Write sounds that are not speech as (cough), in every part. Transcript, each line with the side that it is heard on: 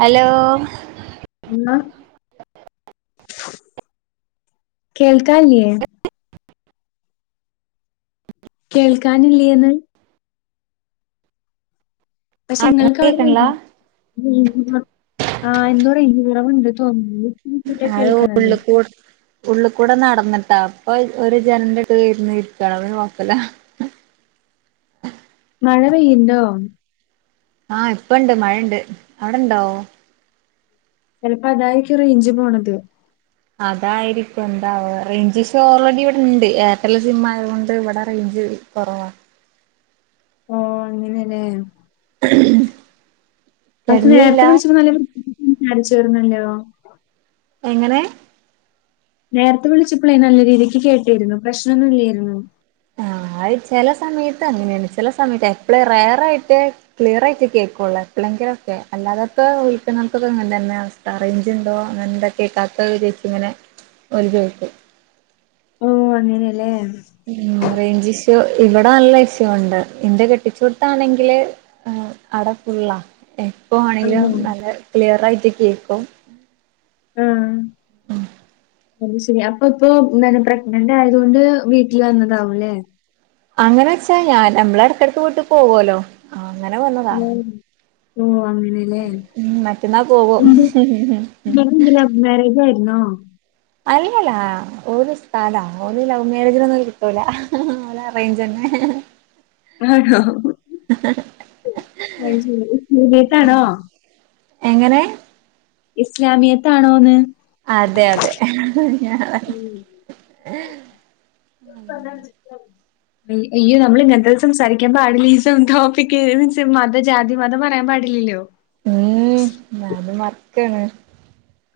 right: Hello?
left: ഉന്ന കേൾക്കാല്യ കേൾക്കാനില്ലേന്ന് പക്ഷെ
right: ആ
left: ഇങ്ങൾക്ക്
right: കേക്കണില്ല
left: അവിടെ (inaudible) ആ എന്താ റേഞ്ച് കുറവിൻഡ് തോന്നത്
right: അത് ഉള്ള് കൂടെ ഉള്ള് കൂടെ നടന്നിട്ടാ അപ്പൊ ഒരു ജനന്റെട്ട്ന്ന് ഇരിക്കണ അത് നോക്കലാ
left: മഴ പെയ്യുണ്ടോ?
right: ആഹ് ഇപ്പണ്ട് മഴണ്ട് അവിടെണ്ടോ
left: ചിലപ്പോ അതായിരിക്കും റേഞ്ച് പോണത്.
right: അതായിരിക്കൂ എന്താ റേഞ്ച്ഷോ ഓൾറെഡി ഇവിടെ ഉണ്ട് എയർടെല് സിം ആയത് കൊണ്ട് ഇവിടെ റേഞ്ച് കുറവാ
left: അങ്ങനെല്ലേ പക്ഷ നേരത്തെ
right: കെടന്നീല്ല
left: വിളിച്ച് (unintelligible) അരിച്ചിരുന്നല്ലോ
right: എങ്ങനെ?
left: നേരത്തെ വിളിച്ചപ്പോളെ നല്ല രീതിക്ക് കേട്ടിരുന്നു പ്രശ്നൊന്നും ഇല്ലേയിരുന്നു
right: ആ അത് ചെല സമയത്ത് അങ്ങനെയാണ് ചെല സമയത്ത് പ്പളെ റയറായിട്ട് ക്ലിയർ ആയിട്ട് കേൾക്കൊള്ളു എപ്പളേങ്കിലൊക്കെ അല്ലാതൊക്കെ വിളിക്കുന്നവർക് ഇങനെതെനയാ അവസ് അറേഞ്ച് ഉണ്ടോ എന്ത കേക്കത്ത ചൊയ്ച്ചി ങ്ങനെ ഓര് ചോയ്ക്കും
left: ഓ അങ്ങനെയല്ലേ
right: ഉ റേഞ്ച് ഇഷ്യു ഇവിടെ നല്ല ഇഷ്യൂ ഉണ്ട് ഇന്റെ കെട്ടിച്ചുട്ടാണെങ്കില് ആ അട ഫുള്ളാ എപ്പ ആണെങ്കിലും
left: ആണോ
right: നല്ല ക്ലിയർ ആയിട്ട് കേക്കും
left: ഉം അത് ശരി അപ്പ ഇപ്പൊ പ്രഗ്നന്റ് ആയത് കൊണ്ട് വീട്ടിൽ വന്നതാവുംല്ലേ
right: അങ്ങനെ വെച്ചാ ഞാൻ നമ്മള എടക്കിടക്ക് വീട്ട് പോകല്ലോ അങ്ങനെ വ ന്നതാ
left: ഓ അങ്ങനെ
right: ഉ മറ്റന്നാ പോവും
left: (unintelligible) മാരേജ്‌ ആയിരുന്നോ
right: അല്ലല്ല ഓന് ഉസ്താദാ ഓന് ലവ് മേരേജിലൊന്നും കിട്ടൂലഓന് അറേഞ്ച് തന്നെ
left: ആണോ
right: അ
left: (unintelligible)
right: എങ്ങനെ
left: ഇസ്ലാമിയത്താണോന്ന്
right: അതെ അതെ (unintelligible)
left: (inaudible)
right: ഉ (inaudible)
left: അയ അയ്യോ നമ്മൾ ഇങ്ങനത്തെ സംസാരിക്കാൻ പാടില്ല ഈ ടോപ്പിക് മീൻസ് മത ജാതി മതം പറയാൻ പാടില്ലല്ലോ
right: ഉം ഞാനുംവർക്കാണ്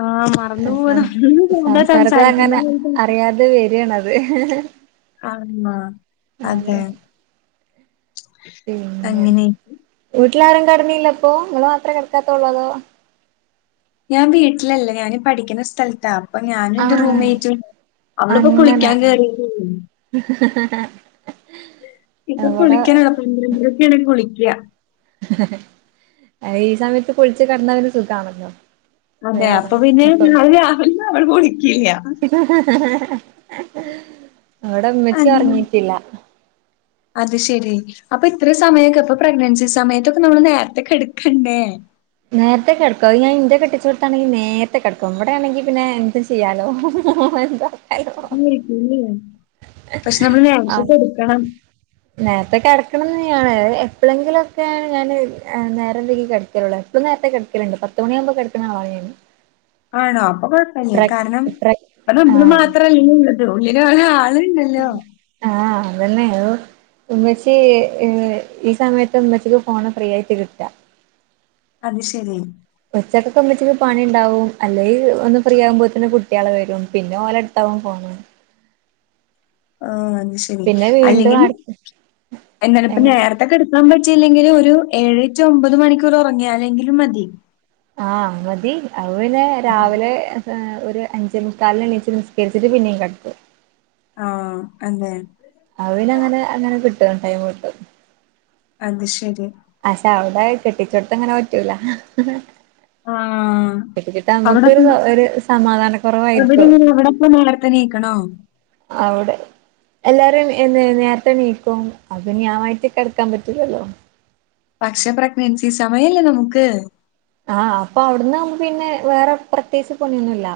left: ആ മറന്നു പോകുന്ന
right: സംസാരത്തി അങ്ങനെ
left: സംസാരിക്കുന്നത്
right: അറിയാതെ വരാണ്ത്
left: അമ്മ അതെ
right: പിന്നെ
left: അങ്ങനെ
right: വീട്ടിലാരും കടന്നീല്ല അപ്പോ നിങ്ങൾ മാത്രമേ കിടക്കാത്തള്ളൂ അതോ
left: ഞാൻ വീട്ടിലല്ല ഞാന് പഠിക്കുന്ന സ്ഥലത്താ അപ്പൊ ഞാനും എന്റെ
right: ആഹ്
left: റൂമേറ്റ് ഉം അവള് ഇപ്പോ കുളിക്കാൻ കേറിയ തേ ഉള്ളു
right: ഹ ഹ
left: ഇപ്പൊ കുളിക്കാനോ പന്ത്രണ്ടരൊക്കെ ആണെങ്കിൽ കുളിക്കുക
right: ഈ സമയത്ത് ക്കുളിച് കിടന്ന പിന്നെസുഖാണല്ലോ
left: അതെ അപ്പൊ പിന്നെ ഞാൻ രാവിലെ അ അവടെ കുളിക്കില്ല
right: അവടെ ഉമ്മച്ചി
left: അങ്ങനെ
right: ഉറങ്ങിട്ടില്ല
left: അത് ശെരി അപ്പൊ ഇത്ര സമയൊക്കെ ഇപ്പൊ പ്രഗ്നൻസി സമയത്തൊക്കെ നമ്മള് നേരത്തെക്കെ കിടക്കണ്ടേ
right: നേരത്തെ കിടക്കും ഞാൻന്റെ കെട്ടിച്ച കൊടുത്താണെങ്കിൽ നേരത്തെ കടക്കുംവിടെ ആണെങ്ക പിന്നെ എന്ത് ചയാലോ എന്ത കാലോ
left: രിക്ക പക്ഷെ നമ്മൾ നേരത്തെ കടക്കണം
right: നേരത്തെെ കിടക്കണം കെയാണ് എപ്പോഴെങ്കിലുംക്കെയാണ് ഞാൻ നേരവയ്കി കടക്കലുള്ളത് ഇപം നേരത്തെ കിടക്കല്ണ്ട് പത്ത് മണിയാവുമ്പോ കിടക്ക്ണാളാണ് ഞാൻ
left: ആണോ അപ്പൊ കൊഴപ്പില്ല
right: പ്ര
left: കാരണം
right: പ്ര
left: അപ്പൊ നമ്മള്
right: ആഹ്
left: മാത്രല്ലല്ലോ ഉള്ളത് ഉള്ളില് ഒരു ആള ഇണ്ടല്ലോ
right: ആഹ് അതന്നെയത് ഉമ്മച്ചി ഈ സമയത്ത് ഉമ്മച്ചിക്ക് ഫോണ് ഫ്രീ ആയിട്ട് കിട്ടുക
left: അത് ശരി
right: ഒച്ചക്കൊക്കെ മച്ചിക്ക് പണി ഉണ്ടാവും അല്ലെങ്കി ഒന്ന് ഫ്രീ ആകുമ്പോൾ തന്നെ കുട്ടികള്ക്കെ വരും പിന്നെ ഓല എടുത്താവും ഫോൺ
left: ആ അത് ശരി
right: പിന്നെ വീണ്ടും അട
left: അല്ലെങ്കിൽഎന്നാ പ്പ
right: എങ്ങനെ
left: നേർത്തെ ത്തെക്കെടുക്കാൻ പറ്റിയില്ലെങ്കിൽ ഒരു ഏഴറ്റുഒമ്പത് മണിക്കൂർ ഉറങ്ങിയ അല്ലെങ്കിലും മതി
right: ആഹ മതി അത് പിന്നെ രാവിലെ ഒരു അഞ്ചെ മുക്കാലിന് എണീച്ച് നിസ്കരിച്ചിട്ട് പിന്നെയും കിടക്കും
left: ആഹ് അതെ
right: അവനങ്ങനെ അങ്ങനെ കിട്ടുംടൈം കിട്ടും
left: അത് ശരി
right: ആ പക്ഷെ അവിടെ കെട്ടിച്ചെടുത്ത് അങ്ങനെ പറ്റൂല
left: ആഹ്
right: കെട്ടിച്ചിട്ട്നമ്മക്ക്
left: അവിടപ്പ
right: ഒരു സമാധാന കുറവായിരിക്കോ
left: അവിടെങ്ങനെ അവിടപ്പ നേരത്തെ എണീക്കണോ?
right: അവിടെ എല്ലാരും എ നേരത്തെ നീക്കും അത് ഞാനായിട്ട് കിടക്കാൻ പറ്റില്ലല്ലോ
left: പക്ഷ പ്രഗ്നൻസി സമയല്ലേ നമുക്ക്
right: ആഹ് അപ്പൊ അവിടുന്ന് നമ്മ പിന്നെ വേറെ പ്രത്യേകിച്ച് പൊണിയൊന്നുംല്ല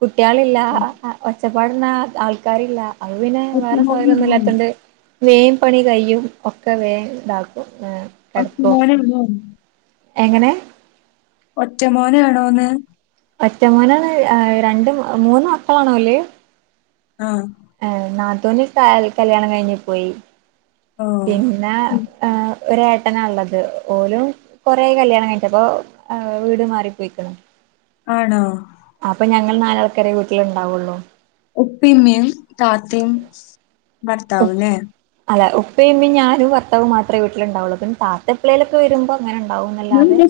right: കുട്ടികളില്ല
left: നമുക്ക്
right: ഒച്ചപ്പാടുന്ന ആൾക്കാരില്ല അത് പിന്നെ വേറെ തൊഴിലൊന്നും ഇല്ലാത്തോണ്ട് വേൻ പണി കയ്യും ഒക്കെ വേ ഇതാക്കും
left: അ
right: കെടക്കും
left: മോന ഉ (unintelligible)
right: എങ്ങനെ
left: ഒറ്റ മോനാണോന്ന്
right: ഒറ്റമോനാണ് രണ്ട് മൂന്ന് മക്കളാണോ അല്ലേ
left: ആഹ
right: ഏ നാത്തൂന്ന കല്യാണം കഴിഞ്ഞു പോയി
left: ഓ
right: പിന്നെ
left: ഉം.
right: ആ് ഒ ഏട്ടന ഉള്ളത് ഓലും കൊറെ കല്യാണം കഴിചപ്പോ വീട് മാറിപ്പോയിക്കണം
left: ആണോ
right: അപ്പൊ ഞങ്ങൾ നാലാൾക്കാരെ വീട്ടില് ഉണ്ടാവുള്ളൂ
left: ഉപ്പിമ്മയും താത്തിയും ഭർത്താവൂല്ലേ
right: അല്ല ഉപ്പേമ്മ ഞാനും ഭർത്താവും മാത്രമേ വീട്ടിലുണ്ടാവുള്ളൂ പിന്നെ താത്ത എപ്പെളെലൊക്കെ വരുമ്പോ അങ്ങനെ ഉണ്ടാവും
left: ഞാൻ
right: എന്നല്ലാതെ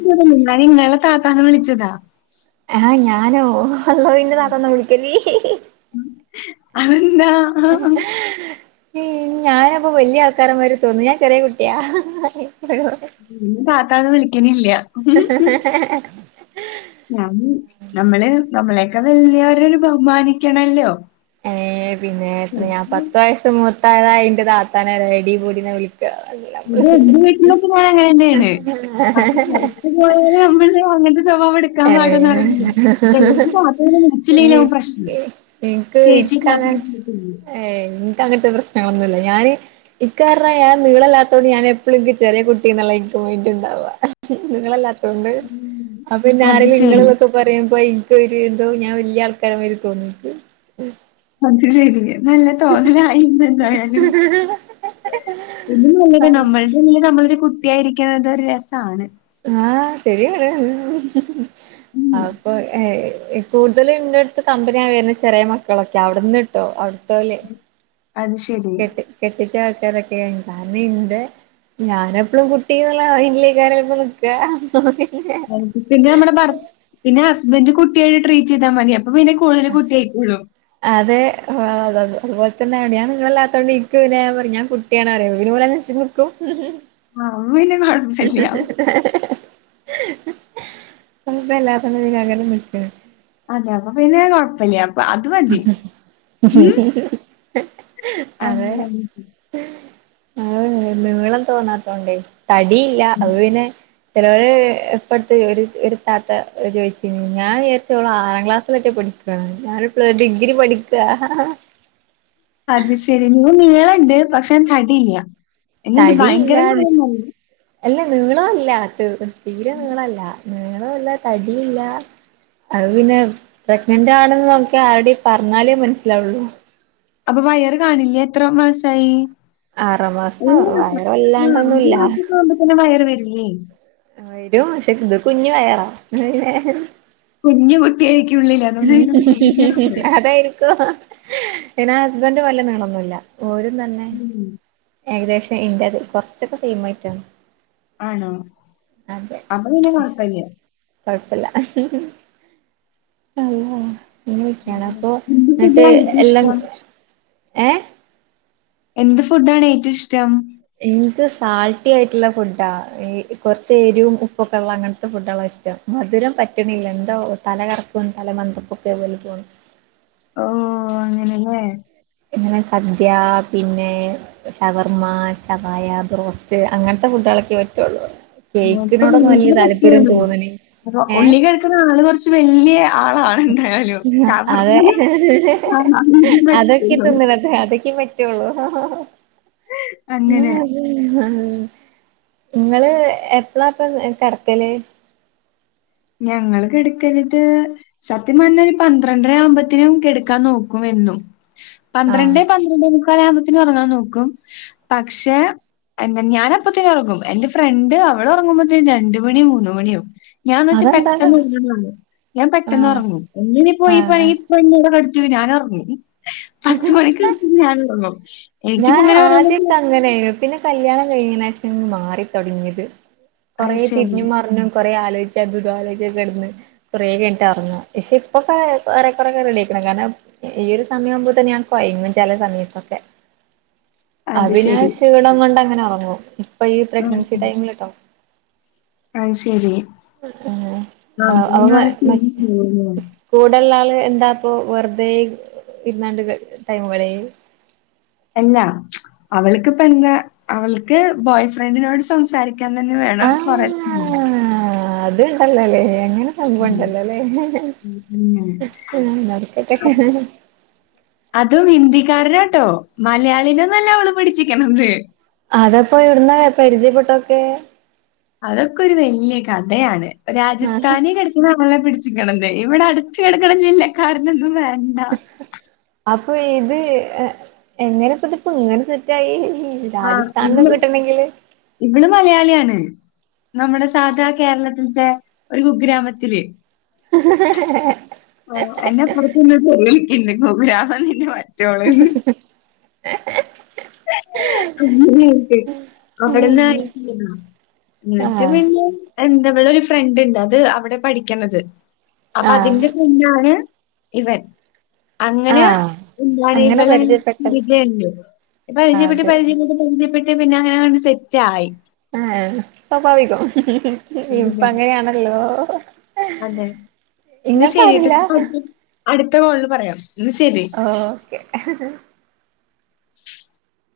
left: ഞാൻ ഇങ്ങളെ താത്താന്ന് വിളിച്ചതാ
right: ആഹ ഞാനോ വല്ലോ ഇന്റെ
left: ഉം.
right: നാത്തൊന്നും വിളിക്കല
left: അതെന്താ
right: ഞാനപ്പോ വലിയ ആൾക്കാരന്മാര് തോന്നുന്നു ഞാൻ ചെറിയ കുട്ടിയാ
left: ഉ പാത്താതെ വിളിക്കണില്ല
right: (inaudible)
left: ഞ നമ്മള് നമ്മളെയക്കെ വലിയരരു ബഹുമാനിക്കണല്ലോ
right: ഏ പിന്നെ എത്ര ഞാൻ പത്ത വയസ മുൂർത്തായതാ അതിന്റെ താത്താനെ റെഡിപൂടെ വിളിക്ക
left: ഇത് എന്റെ വീട്ടിലൊക്കെ ഞാൻ
right: നമ്മള് (inaudible)
left: (unintelligible) നമ്മൾ അങ്ങ സ്വഭാവം എടുക്കാൻ പാടന്ന് അറിയില്ല
right: ഏഹ്
left: ചിലർക്ക്ത്ര മിച്ചിലലാവും പ്രശ്നം
right: എനിക്ക്
left: ചേച്ചി പത്രച്ച (unintelligible)
right: ഏ എനിക്ക അങ്ങത്തെ പ്രശ്നം ഒന്നില്ല ഞാന് ഇക്കാരണം ഞാൻ നീളല്ലാത്തോ ഞൻ എപ്പോഴുക്ക് ചെറിയ കുട്ടിളേക്ക് പോയിട്ട്ണ്ടാവവാുക നിങ്ങളല്ലാത്തൊണ്ട്
left: ഉം.
right: ഇപ്പൊ
left: അത് ശരി.
right: ഇങ്ങളൊക്കെ പറയുമ്പോ എനക്ക് എന്തോ ഞാൻ വലിയ ആൾക്കാര മാര് തോന്നിണ്ട്
left: അത് ശരി നല്ല തോന്നലായിന്ന് എന്തായാലും ഇ നല്ലത നമ്മളുടെ ഇല് നമ്മളൊരു കുട്ടിയായിരിക്കണത് ഒരു രസമാണ്
right: ആഹ ശരിയാണ് ആ
left: ഉം.
right: അപ്പൊ കൂടുതലും ഇന്റെ അടുത്ത് കമ്പിനിയ ഞാൻ വരുന്ന ചെറിയ മക്കളൊക്കെ അവിടന്ന്ട്ടോ അ
left: അത് ശ
right: കെട്ടി കെട്ടിച്ച ആൾക്കാരൊക്കെ ന്താന ഇണ്ട് ഞാന എപ്പഴും കുട്ടിന്നുള്ള അയിന്ലേക്കപ്പ നക്കുക തോന്നല്ലേ
left: പിന്നെ നമ്മുടെ ഭർ പിന്നെ ഹസ്ബൻഡ് കുട്ടിയായ ട്രീറ്റ് ചെയ്താൽ മതി അപ്പൊ പിന്നെ കൂട്തല് കുട്ട്യയ്ക്കൂലോ.
right: അതെ അതത് അതുപോലെ തന്നെയാണ് ഞാ നിങ്ങളല്ലാത്തതോണ്ട് ഇരിക്ക പിന്നെ ഞാൻ പറഞ്ഞ ഞാൻ കുട്ടി കുട്ടിയണേ വിനോല സിംർക്കും
left: ആഹ് അമ്മ പിന്നെ കുഴപ്പല്യാ
right: (inaudible) നപ്പ എല്ലാത്തതികെ അങ്ങനെ നിക്ക
left: അതെ അപ്പൊ പിന്നെ കുഴപ്പില്ല അപ്പൊ അത് മതി ഉം.
right: അതെ
left: അങ്ങനെ.
right: ആഹ് നീളം തോന്നാത്തോണ്ടേ തടിയില്ല അപ്പ പിന്നെ ചിലോര് ഇപ്പട്ത്ത് ഒരു ഒരു താത്ത ചോദിച്ചീന് ഞാൻ വിചാരിച് ഓള് ആറാം ക്ലാസ്സിലൊറ്റെ പഠി- ആഹ് ഞാനിപ്പള് ഡിഗ്രി പഠിക്ക
left: അത് ശെരി നീ നീളണ്ട് പക്ഷെ തടിയില്ല എന്നിട്ട് ഭയങ്കര
right: തടിയില്ല
left: നീളല്ല
right: അല്ല നീളല്ല തീരെ നീളല്ല നീളോല്ല തടീല്ല അത് പിന്നെ പ്രഗ്നന്റ് ആണെന്ന് നമുക്ക് ആരുടെ പറഞ്ഞാലേ മനസ്സിലാവുള്ളൂ
left: അപ്പൊ വയറ് കാണില്ലേ എത്ര മാസായി?
right: ആറാം മാസം
left: മൂന്ന് മാസ
right: വയറ്
left: ആഹ് അഞ്ചു
right: വല്ലാണ്ടൊന്നുല്ല
left: മാസക്കെ ആവുമ്പോത്തന്നെ വയറ് വരില്ലേ
right: എരും പഷേ ഇത് കുഞ് വയറാ പിന്നെ
left: കുഞ്ഞു കുട്ടിയ ആയിരിക്കും ഉള്ളിൽ അതുകൊണ്ടായിരിക്കും കുഞ്ഞു വയറ്
right: അതായിരിക്കോ പിന്നെ ഹസ്ബൻഡ് വല്ല നീളോന്നില്ല ഓരും തന്നെ
left: ഉം.
right: ഏകദേശം ഇന്റെ കുറച്ചൊക്കെ സെയിമായിറ്റാ
left: ആണോ അപ്പൊ പിന്നെ കുഴപ്പല്ല
right: കുഴപ്പല്ല അള്ളാ ഇങ്ങെയൊക്കെയാണ്
left: ഉം.
right: അപ്പൊ
left: എന്ത്
right: എന്നിട്ട്
left: ഫുഡാ ഏറ്റവും
right: എല്ലാം
left: ഇഷ്ടം
right: ഏഹ്
left: എന്ത് ഫുഡാണ് ഏറ്റവും ഇഷ്ടം?
right: എനിക്ക് സാൾട്ടി ആയിട്ടുള്ള ഫുഡാ കുറച്ചു എരിവും ഉപ്പൊക്കെ ഉള്ള അങ്ങനത്തെ ഫുഡാളാ ഇഷ്ടം. മധുരം പറ്റണില്ല എന്തോ തലകറക്കും തല മന്താപ്പൊക്കെ വെളു
left: ആണല്ലേ
right: ഇങ്ങനെ സദ്യ പിന്നെ ഷവർമ്മ ശവായ ബ്രോസ്റ്റ് അങ്ങനത്തെ ഫുഡുകളൊക്കെ പറ്റുള്ളൂ
left: ഇപ്പൊ
right: കേക്കിനോടൊന്നും വലിയ
left: വീട്ട്
right: താല്പര്യം
left: വെക്കാണ്
right: തോന്നണി
left: അപ്പൊ
right: ഏ
left: ഉള്ളി കഴിക്കുന്ന ആള് കുറച്ച് വല്യ ആളാണ് എന്തായാലും
right: അതെ
left: ഷവർമ്മീം (unintelligible) പറ്റുള്ളൂ
right: അതൊക്ക പറ്റുള്ളൂ
left: അങ്ങനെ
right: നിങ്ങള് എപ്പളാ ഇപ്പ കിടക്കല്
left: ഞങ്ങള് കിടക്കലത് സത്യം പറഞ്ഞ ഒരു പന്ത്രണ്ടര ആകുമ്പോത്തിനും കെടക്കാൻ നോക്കും എന്നും
right: ആഹ്
left: പന്ത്രണ്ടേ പ- മുക്കാൽ ആകുമ്പോത്തിന് ഉറങ്ങാൻ നോക്കും പക്ഷെ ഞാൻ അപ്പത്തന്നെ ഉറങ്ങും എന്റെ ഫ്രണ്ട് അവളറങ്ങുമ്പോത്തേന് രണ്ട് മണി മൂന്ന് മണിയാകും ഞാ
right: അതെന്താണ്
left: പെട്ടെന്ന് ഉറങ്ങും ഞാൻ പെട്ടെന്ന്
right: ആഹ്
left: ഉറങ്ങും ഇനി ഇപ്പോ
right: ആഹ്
left: പ്പോ ഞാൻ ഉറങ്ങും പത്ത് മണിക്കടന്നാൽ ഞാന് ഉറങ്ങും
right: ഞാൻ ആദ്യൊക്കെ അങ്ങനൊയിരുന്നു പിന്നെ കല്യാണം കഴിഞെന ശേഷം മാറിത്തുടങ്ങിയത്
left: അത്
right: കുറേ
left: ശരി,
right: തിരിഞ്ഞും മറിഞ്ഞും കൊറേ ആലോചിച്ചു അതും ഇദും ആലോചിച്ചക്കെ കിടന്ന് കുറേ കഴിഞ്ഞിട്ട് ഉറങ്ങാ പക്ഷെ ഇപ്പൊക്കെ കൊറെ കൊറെേക്കെ റെഡി ആയിക്ക്ണ് കാരണം ഈയൊരു സമയ ആകുമ്പ തന്നെ ഞാൻ കോയങ്ങും ചില സമയത്തൊക്കെ അപ്പൊ
left: അത്
right: പിന്നെ
left: ശരി.
right: ക്ഷീണം കൊണ്ട് അങ്ങനെ ഉറങ്ങും ഇപ്പൊ ഈ
left: ഉം
right: പ്രഗ്നൻസി
left: ഉം.
right: ടൈമിൽ ട്ടോ
left: അത് ശെരി
right: ഏഹ്
left: (unintelligible) ലേ
right: കൂടെല്ല ആള് എന്താ ഇപ്പോ വെറുതെ ഇരുന്നാണ്ട് ടൈമുകളെയെ
left: അല്ലാ അവൾക്ക്പ്പ എന്താ അവൾക്ക് ബോയ് ഫ്രണ്ടിനോട് സംസാരി രിക്കാൻ തന്നെ വേണം കൊറേ
right: അല്ലല്ലേ അങ്ങനെ
left: ഉം. ഉം.
right: സംഭവണ്ടല്ലോല്ലേ
left: ഉം. അങ്ങനെ.
right: ആഹ് നടക്കട്ടെ
left: അതും ഹിന്ദിക്കാരനാട്ടോ മലയാളീ നൊന്നുല്ല അവള് പിഠിച്ചിക്കണത്
right: അതപ്പോ എവിട്ന്ന പരിചയപ്പെട്ടൊതോക്കെ
left: അതൊക്കെ ഒരു വലിയ കഥയാണ്
right: ആഹ്
left: രാജസ്ഥാനി നമ്മല്ലെ പിടിച്ചിക്കണതെ ഇവിടെ അടുത്ത് കിടക്കണ ജില്ലക്കാരനൊന്നും വേണ്ട
right: അപ്പൊ ഇത് എങ്ങനെ പ്പത് പ്പങ്ങനെ സെറ്റായി
left: ആഹ്
right: രാജസ്ഥാനിന്ന്
left: ഇവള്
right: കിട്ടണെങ്കില്
left: ഇവള് മലയാളിയാണ്. നമ്മുടെ സാധാ കേരളത്തിത്തെ ഒരു കുഗ്രാമത്തില്
right: ഉഹുംഹുംഹഹ
left: എന്റെപ്പുറത്ത നിന്ന് (unintelligible) (unintelligible) അങ്ങനെ ആയിട്ട് അവിടെന്ന (unintelligible) എന്നിട്ട്
right: ആഹ്
left: പിന്നെ എന്റെ അവടൊരു ഫ്രണ്ട് ഉണ്ട് അത് അവിടെ പഠിക്കണത്. അപ്പൊ
right: ആഹ്
left: അതിന്റെ (unintelligible) ആണ് ഇവൻ അങ്ങനെ
right: ആഹ്
left: എന്താണ്
right: അങ്ങനെ
left: ഇവളെ
right: പരിചയപ്പെട്ട
left: (unintelligible) പരിചയപ്പെട്ട്
right: അതെ
left: പരിചയപ്പെട്ട് പരിജയപ്പെട്ട് പിന്നെ അങ്ങനെ കൊണ്ട് സെറ്റായി
right: ആഹ്‌ സ്വാഭാവികം ഉംഹുംഹും ഇപ്പ അങ്ങനെയാണല്ലോ.
left: അതെ ഇന്നാ ശരിട്ട്
right: ഇങ്ങക്കാരുല്ല
left: (unintelligible) അടുത്ത കോളിൽ പറയാം ഇന്നാ ശരി
right: ഓ ഓക്കെ ആഹ്